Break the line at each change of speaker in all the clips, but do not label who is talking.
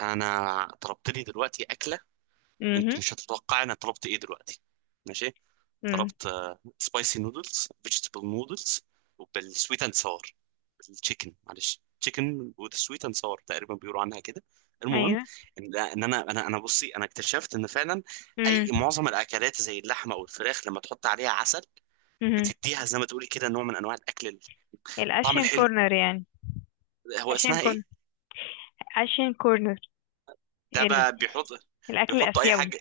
انا طلبت لي دلوقتي اكله. انت
امم،
مش هتتوقع انا طلبت ايه دلوقتي؟ ماشي.
امم.
طلبت سبايسي نودلز فيجيتابل نودلز، وبالسويت اند ساور، بالتشيكن، معلش تشيكن وذ سويت اند ساور، تقريبا بيقولوا عنها كده. المهم
ايوه.
إن انا بصي، انا اكتشفت ان فعلا اي
امم،
معظم الاكلات زي اللحمه او الفراخ لما تحط عليها عسل
امم.
بتديها زي ما تقولي كده نوع من انواع الاكل، الطعم
الاشين
الحلو.
كورنر يعني.
هو
اشين
اسمها ايه؟
كورن اشين كورنر.
ده
ال...
بقى بيحط،
الاكل
بيحطوا اي
الاسيوي.
حاجه.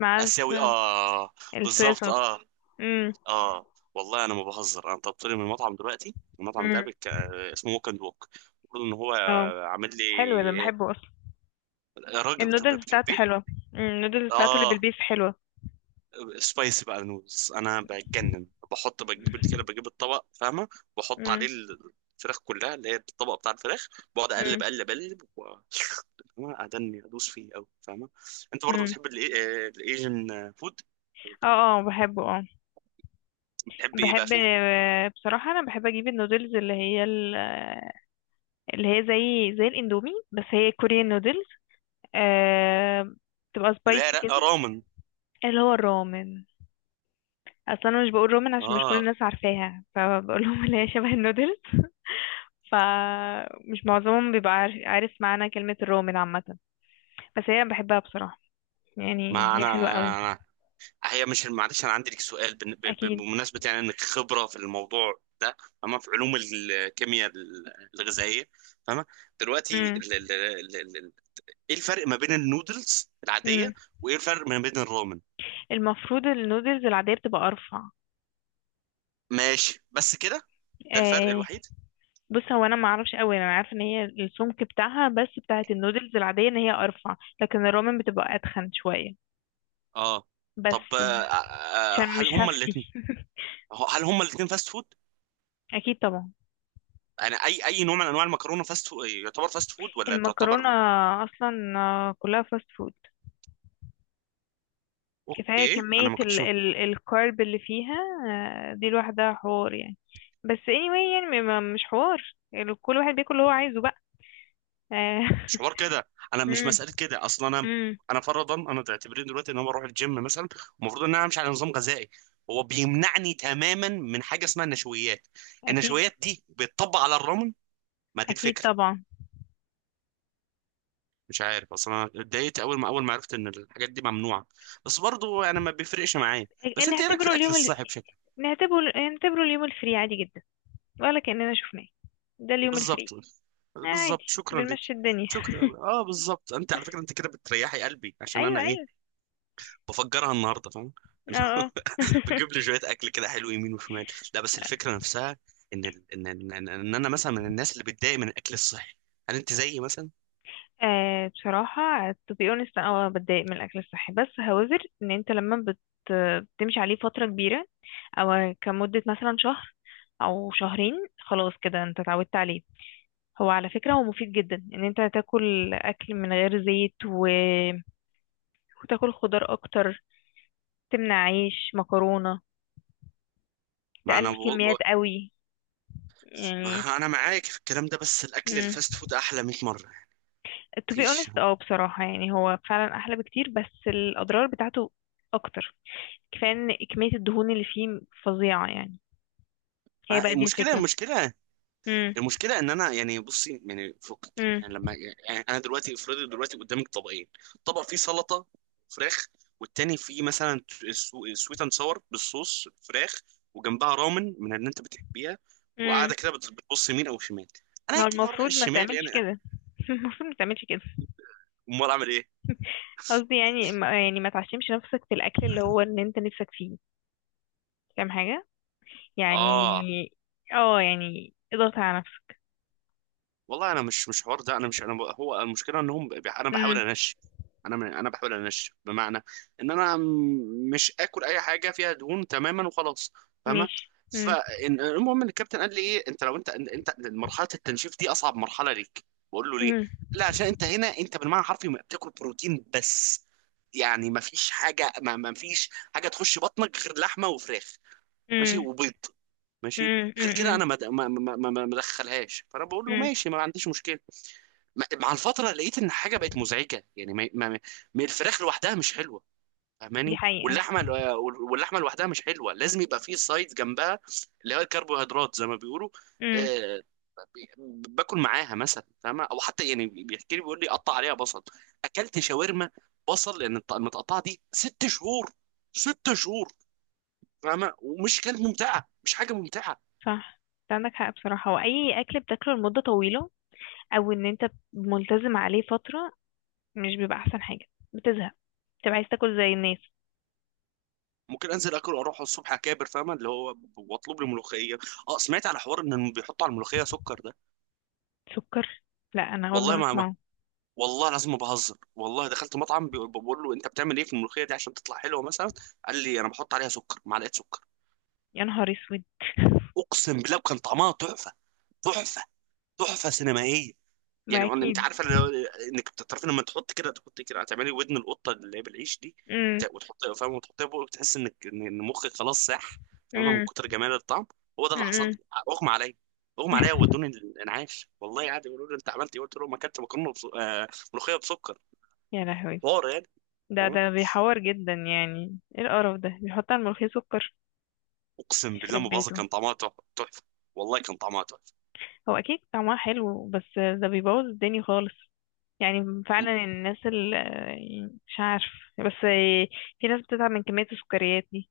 مع
اسيوي، اه.
الصويا
بالظبط، اه.
صوص. امم،
اه. والله انا ما بهزر، انا طلبت لي من المطعم دلوقتي، المطعم ده
امم.
بك... آه، اسمه ووك اند ووك. المفروض ان هو
اه.
عامل لي.
حلو، ده
إيه؟
بحبه اصلا.
راجل
النودلز بتاعته
بتحبيه.
حلوه. النودلز بتاعته اللي
اه.
بالبيف حلوه.
سبايسي بقى نودلز، انا بتجنن، بحط بجيب كده، بجيب الطبق، فاهمه؟ بحط عليه
امم،
الفراخ كلها، اللي هي الطبق بتاع الفراخ، بقعد
امم،
اقلب اقلب اقلب، و... فاهمة؟ ادني ادوس فيه قوي، فاهمه. انت برضه
امم.
بتحب الايجن فود؟
اه، اه، بحبه، اه.
بتحب ايه بقى
بحب
فيه؟
بصراحه انا بحب اجيب النودلز اللي هي زي الاندومي، بس هي كوريان نودلز. آه... بتبقى
لا
سبايسي
لا،
كده.
رامن.
اللي هو الرومن. اصلا انا مش بقول رومن عشان مش كل
اه.
الناس عارفاها، فبقول لهم اللي هي شبه النودلز. فمش معظمهم بيبقى عارف معنى كلمة الرومن عامة. بس هي بحبها بصراحة، يعني
ما
هي حلوة قوي.
انا، هي مش، معلش انا عندي لك سؤال
اكيد.
بمناسبه يعني انك خبره في الموضوع ده. اما في علوم الكيمياء الغذائيه، فاهمه، دلوقتي
امم،
ايه الفرق ما بين النودلز
امم.
العاديه، وايه الفرق ما بين الرامن؟
المفروض النودلز العادية بتبقى ارفع.
ماشي، بس كده؟ ده الفرق
آه.
الوحيد؟
بص، هو انا ما اعرفش قوي، انا عارفه ان هي السمك بتاعها، بس بتاعت النودلز العادية ان هي ارفع، لكن الرومن بتبقى اتخن شوية.
اه. طب،
بس. عشان
هل
مش
هما
هفتي.
الاثنين، هل هما الاثنين فاست فود؟
اكيد طبعا.
انا اي نوع من انواع المكرونه فاست فود يعتبر فاست فود ولا
المكرونة.
تعتبر؟
أصلا كلها فاست فود. كفاية
اوكي،
كمية
انا ما
ال
كنتش.
ال الكارب اللي فيها. دي لوحدها حوار يعني. بس anyway، يعني مش حوار كل واحد بياكل اللي هو عايزه بقى. آه،
مش حوار كده، انا مش
مم.
مساله كده اصلا. انا
مم.
انا فرضا انا تعتبرين دلوقتي ان انا بروح الجيم مثلا، المفروض ان انا امشي على نظام غذائي، هو بيمنعني تماما من حاجه اسمها النشويات.
أكيد.
النشويات دي بتطبق على الرامن؟ ما دي
أكيد
الفكره.
طبعا.
مش عارف، اصلا انا اتضايقت اول ما عرفت ان الحاجات دي ممنوعه، بس برضو انا ما بيفرقش معايا. بس انت ايه رايك في
نعتبره
الاكل
اليوم ال...
الصحي بشكل؟
نعتبره اليوم الفري عادي جدا، ولا كأننا شفناه. ده اليوم الفري.
بالظبط. بالظبط،
عادي.
شكرا لك.
بنمشي الدنيا
شكرا، اه، بالظبط. انت على فكره انت كده بتريحي قلبي، عشان
أيوه،
انا ايه،
أيوه.
بفجرها النهارده، فاهم؟
اه، اه.
بجيب لي شويه اكل كده حلو يمين وشمال. لا، بس الفكره نفسها، ان ال... ان ان ان إن انا مثلا من الناس اللي بتضايق من الاكل الصحي. هل انت زيي مثلا؟
بصراحة to be honest أنا بتضايق من الأكل الصحي، بس هوزر إن أنت لما بتمشي عليه فترة كبيرة، أو كمدة مثلا شهر أو شهرين، خلاص كده أنت اتعودت عليه. هو على فكرة هو مفيد جدا إن أنت تاكل أكل من غير زيت وتاكل خضار أكتر، تمنع عيش مكرونة،
ما انا ب...
تقلل
ب...
كميات قوي يعني.
ما انا معاك في الكلام ده، بس الاكل
مم.
الفاست فود احلى 100 مره،
to be
مفيش.
honest بصراحة، يعني هو فعلا أحلى بكتير، بس الأضرار بتاعته أكتر. كفاية ان كمية الدهون اللي فيه فظيعة يعني. هي
ما-
بقى دي
المشكله
الفكرة.
المشكله
امم،
المشكله ان انا، يعني بصي يعني فوق،
امم،
يعني لما، يعني انا دلوقتي افرضي دلوقتي قدامك طبقين، طبق فيه سلطه، فراخ، والتاني فيه مثلا سويت اند ساور بالصوص فراخ، وجنبها رامن من اللي انت بتحبيها،
امم.
وقاعده كده بتبص يمين او شمال، انا
ما هو
اكيد هروح
المفروض ما
الشمال
تعملش
يعني.
كده. المفروض ما تعملش كده.
امال اعمل ايه؟
قصدي يعني ما يعني ما تعشمش نفسك في الاكل اللي هو ان انت نفسك فيه، فاهم حاجة؟ يعني
اه.
اه، يعني اضغط على نفسك.
والله انا مش حوار ده، انا مش، هو المشكله انهم انا بحاول
امم.
انش، انا، انا بحاول انش بمعنى ان انا مش اكل اي حاجه فيها دهون تماما وخلاص، فاهمه.
ماشي. امم،
فالمهم ان الكابتن قال لي ايه، انت لو انت مرحله التنشيف دي اصعب مرحله ليك. بقول له ليه؟
امم،
لا، عشان انت هنا انت بالمعنى الحرفي ما بتاكل بروتين بس، يعني ما فيش حاجه تخش بطنك غير لحمه وفراخ، ماشي،
امم،
وبيض، ماشي.
امم،
غير كده
امم،
انا ما ادخلهاش، فانا بقول له
امم.
ماشي، ما عنديش مشكله. مع الفترة لقيت إن حاجة بقت مزعجة، يعني، ما الفراخ لوحدها مش حلوة،
دي
فاهماني،
حقيقة.
واللحمة لوحدها مش حلوة، لازم يبقى فيه سايد جنبها، اللي هو الكربوهيدرات زي ما بيقولوا.
امم.
آه، باكل معاها مثلا، فاهمة، أو حتى يعني بيحكي لي، بيقول لي قطع عليها بصل. أكلت شاورما، بصل، لأن المتقطعة دي ست شهور، ست شهور، فاهمة، ومش كانت ممتعة، مش حاجة ممتعة.
صح، انت عندك حق بصراحة. واي اكل بتاكله لمدة طويلة او ان انت ملتزم عليه فترة، مش بيبقى احسن حاجة. بتزهق، بتبقى عايز تاكل زي الناس.
ممكن انزل اكل واروح الصبح اكابر، فاهمه، اللي هو واطلب لي ملوخيه. اه، سمعت على حوار ان بيحطوا على الملوخيه سكر ده.
سكر؟ لا، انا اول
والله
مرة
ما ما
اسمعه.
والله، لازم ما بهزر، والله دخلت مطعم، بقول له انت بتعمل ايه في الملوخيه دي عشان تطلع حلوه مثلا، قال لي انا بحط عليها سكر، معلقه سكر.
يا نهار اسود.
اقسم بالله كان طعمها تحفه، تحفه، تحفه سينمائيه،
ما
يعني. انت
اكيد.
عارفه اللي هو، انك بتعرفي لما تحط كده تحط كده هتعملي ودن القطه اللي هي بالعيش دي،
امم،
وتحط، فاهم، وتحطها فوق، بتحس انك إن مخك خلاص ساح، فاهمه، من
امم،
كتر جمال الطعم. هو ده اللي حصل لي،
امم.
اغمى عليا، اغمى عليا وودوني الانعاش، والله عادي، يقولوا لي انت عملت ايه، قلت لهم ما اكلت مكرونه، بس ملوخيه بسكر.
يا لهوي.
حوار يعني.
ده
فاهمه،
ده بيحور جدا، يعني ايه القرف ده؟ بيحط على الملوخية سكر!
اقسم بالله
يخرب
ما بهزر،
بيته.
كان طعمها تحفه. والله كان طعمها تحفه.
هو اكيد طعمها حلو، بس ده بيبوظ الدنيا خالص. يعني فعلا الناس اللي، مش عارف، بس في ناس بتتعب من كمية السكريات دي.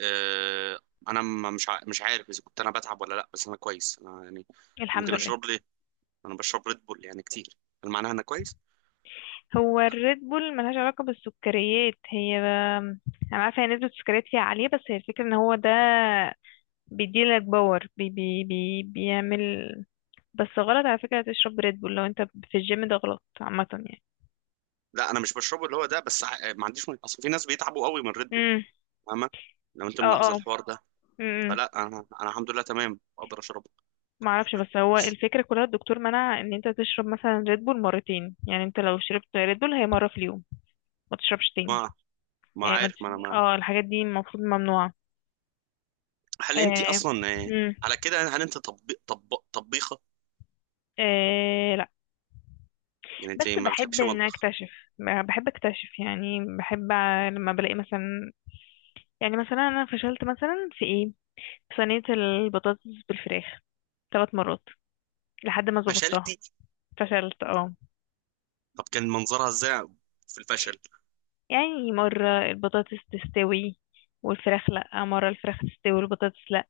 آه... انا مش عارف اذا كنت انا بتعب ولا لا، بس انا كويس، انا يعني.
الحمد
ممكن
لله.
اشرب لي، انا بشرب ريد بول يعني كتير، هل معناها انا كويس؟
هو الريد بول ملهاش علاقة بالسكريات، هي. أنا عارفة هي نسبة السكريات فيها عالية، بس هي الفكرة إن هو ده بيديلك باور، بي بي بي بيعمل. بس غلط على فكرة تشرب ريد بول لو انت في الجيم، ده غلط عامة يعني.
لا، انا مش بشربه اللي هو ده، بس ما عنديش اصل في ناس بيتعبوا قوي من ريد بول،
امم.
فاهمه، لو انت
اه،
ملاحظه
اه.
الحوار ده.
امم.
فلا، انا الحمد لله تمام، اقدر اشربه.
معرفش، بس هو الفكرة كلها الدكتور منع ان انت تشرب مثلا ريد بول مرتين. يعني انت لو شربت ريد بول هي مرة في اليوم، ما تشربش تاني.
ما ما
يعني ما
عارف،
تش...
ما انا ما
اه الحاجات دي المفروض ممنوعة.
هل انت
آه.
اصلا،
امم.
على كده، هل انت طبيخه،
آه. لا.
يعني انت
بس
ما
بحب
بتحبش
ان
المطبخ؟
اكتشف. بحب اكتشف، يعني بحب لما بلاقي مثلا، يعني مثلا انا فشلت مثلا في ايه؟ في صينية البطاطس بالفراخ 3 مرات لحد ما ظبطتها.
فشلتي؟
فشلت، اه.
طب كان منظرها ازاي في الفشل؟
يعني مرة البطاطس تستوي والفراخ لأ، مرة الفراخ تستوي والبطاطس لأ.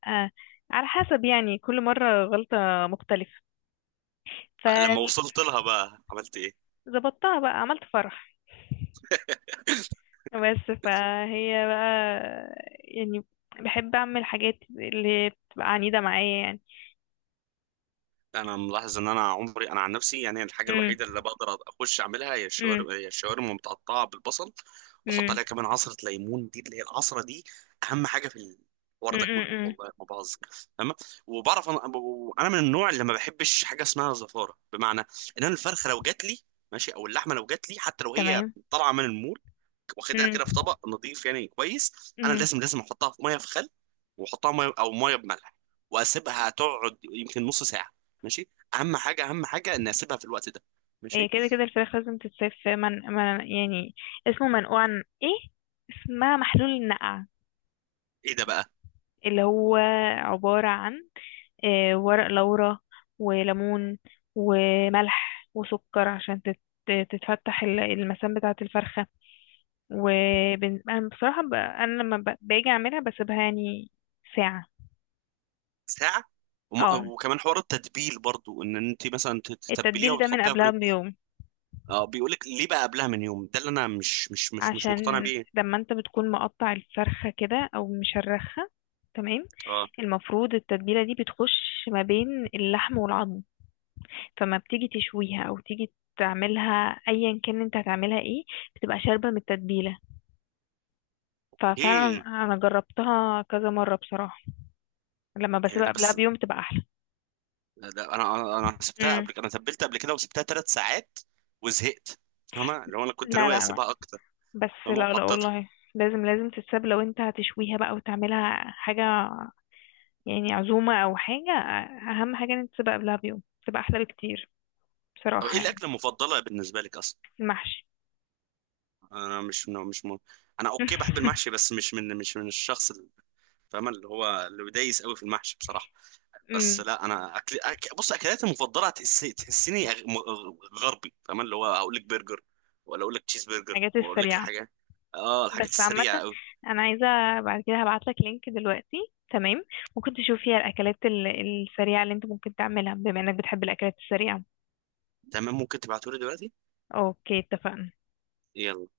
على حسب، يعني كل مرة غلطة مختلفة.
لما وصلت لها بقى عملت ايه؟
فظبطتها بقى، عملت فرح. بس فهي بقى، يعني، بحب اعمل حاجات اللي هي بتبقى عنيدة معايا يعني.
انا ملاحظ ان انا عمري، انا عن نفسي يعني، الحاجه
امم،
الوحيده اللي بقدر اخش اعملها
امم،
هي الشاورما متقطعه بالبصل، بحط
امم،
عليها كمان عصره ليمون، دي اللي هي العصره دي اهم حاجه في الحوار ده كله،
امم.
والله ما بهزر. تمام. وبعرف انا، انا من النوع اللي ما بحبش حاجه اسمها زفاره، بمعنى ان انا الفرخه لو جات لي، ماشي، او اللحمه لو جات لي، حتى لو هي
تمام.
طالعه من المول، واخدها
امم،
كده في طبق نظيف، يعني كويس، انا
امم.
لازم لازم احطها في ميه في خل، واحطها ميه او ميه بملح، واسيبها تقعد يمكن نص ساعه، ماشي، اهم حاجه اهم حاجه ان اسيبها في الوقت ده،
هي
ماشي.
كده كده الفراخ لازم تتساب في من يعني، اسمه منقوع عن ايه، اسمها محلول النقع،
ايه ده بقى؟
اللي هو عبارة عن ورق لورا وليمون وملح وسكر، عشان تتفتح المسام بتاعة الفرخة. انا بصراحة، انا لما باجي اعملها بسيبها يعني ساعة.
ساعه؟ وم-
اه.
وكمان حوار التتبيل برضو، ان انت مثلا تتبليها
التتبيل ده من
وتحطيها في.
قبلها بيوم.
اه، بيقول لك ليه بقى قبلها من يوم، ده اللي انا مش
عشان
مقتنع بيه.
لما انت بتكون مقطع الفرخة كده او مشرخها، تمام،
اه.
المفروض التتبيلة دي بتخش ما بين اللحم والعظم. فما بتيجي تشويها او تيجي تعملها، ايا كان انت هتعملها ايه، بتبقى شاربة من التتبيلة. ففعلا
ايه؟
انا جربتها كذا مرة بصراحة، لما
يعني
بسيبها
ده
قبلها
بس؟
بيوم بتبقى احلى.
ده انا انا سبتها
مم.
قبل، انا تبلت قبل كده وسبتها ثلاث ساعات وزهقت، فاهمة، لو انا كنت
لا،
ناوي
لا.
اسيبها اكتر.
بس
فمو
لا، لا
حطيتها.
والله، لازم لازم تتساب لو انت هتشويها بقى وتعملها حاجة، يعني عزومة او حاجة. اهم حاجة ان انت تسيبها قبلها بيوم، تبقى احلى بكتير
طب ايه
بصراحة يعني.
الاكله المفضله بالنسبه لك اصلا؟
المحشي.
انا مش مش م... انا اوكي بحب المحشي، بس مش من الشخص اللي، فاهم، اللي هو اللي بيدايس قوي في المحشي بصراحه. بس
امم.
لا، انا اكل بص اكلاتي المفضله تحسيني غربي، فاهم، اللي هو اقول لك برجر ولا اقول لك تشيز برجر
الحاجات
واقول لك
السريعة.
الحاجات. اه، الحاجات
بس عامة
السريعه قوي.
انا عايزة، بعد كده هبعتلك لينك دلوقتي، تمام؟ ممكن تشوف فيها الاكلات السريعة اللي انت ممكن تعملها، بما انك بتحب الاكلات السريعة.
تمام، ممكن تبعتولي دلوقتي.
اوكي، اتفقنا.
يلا.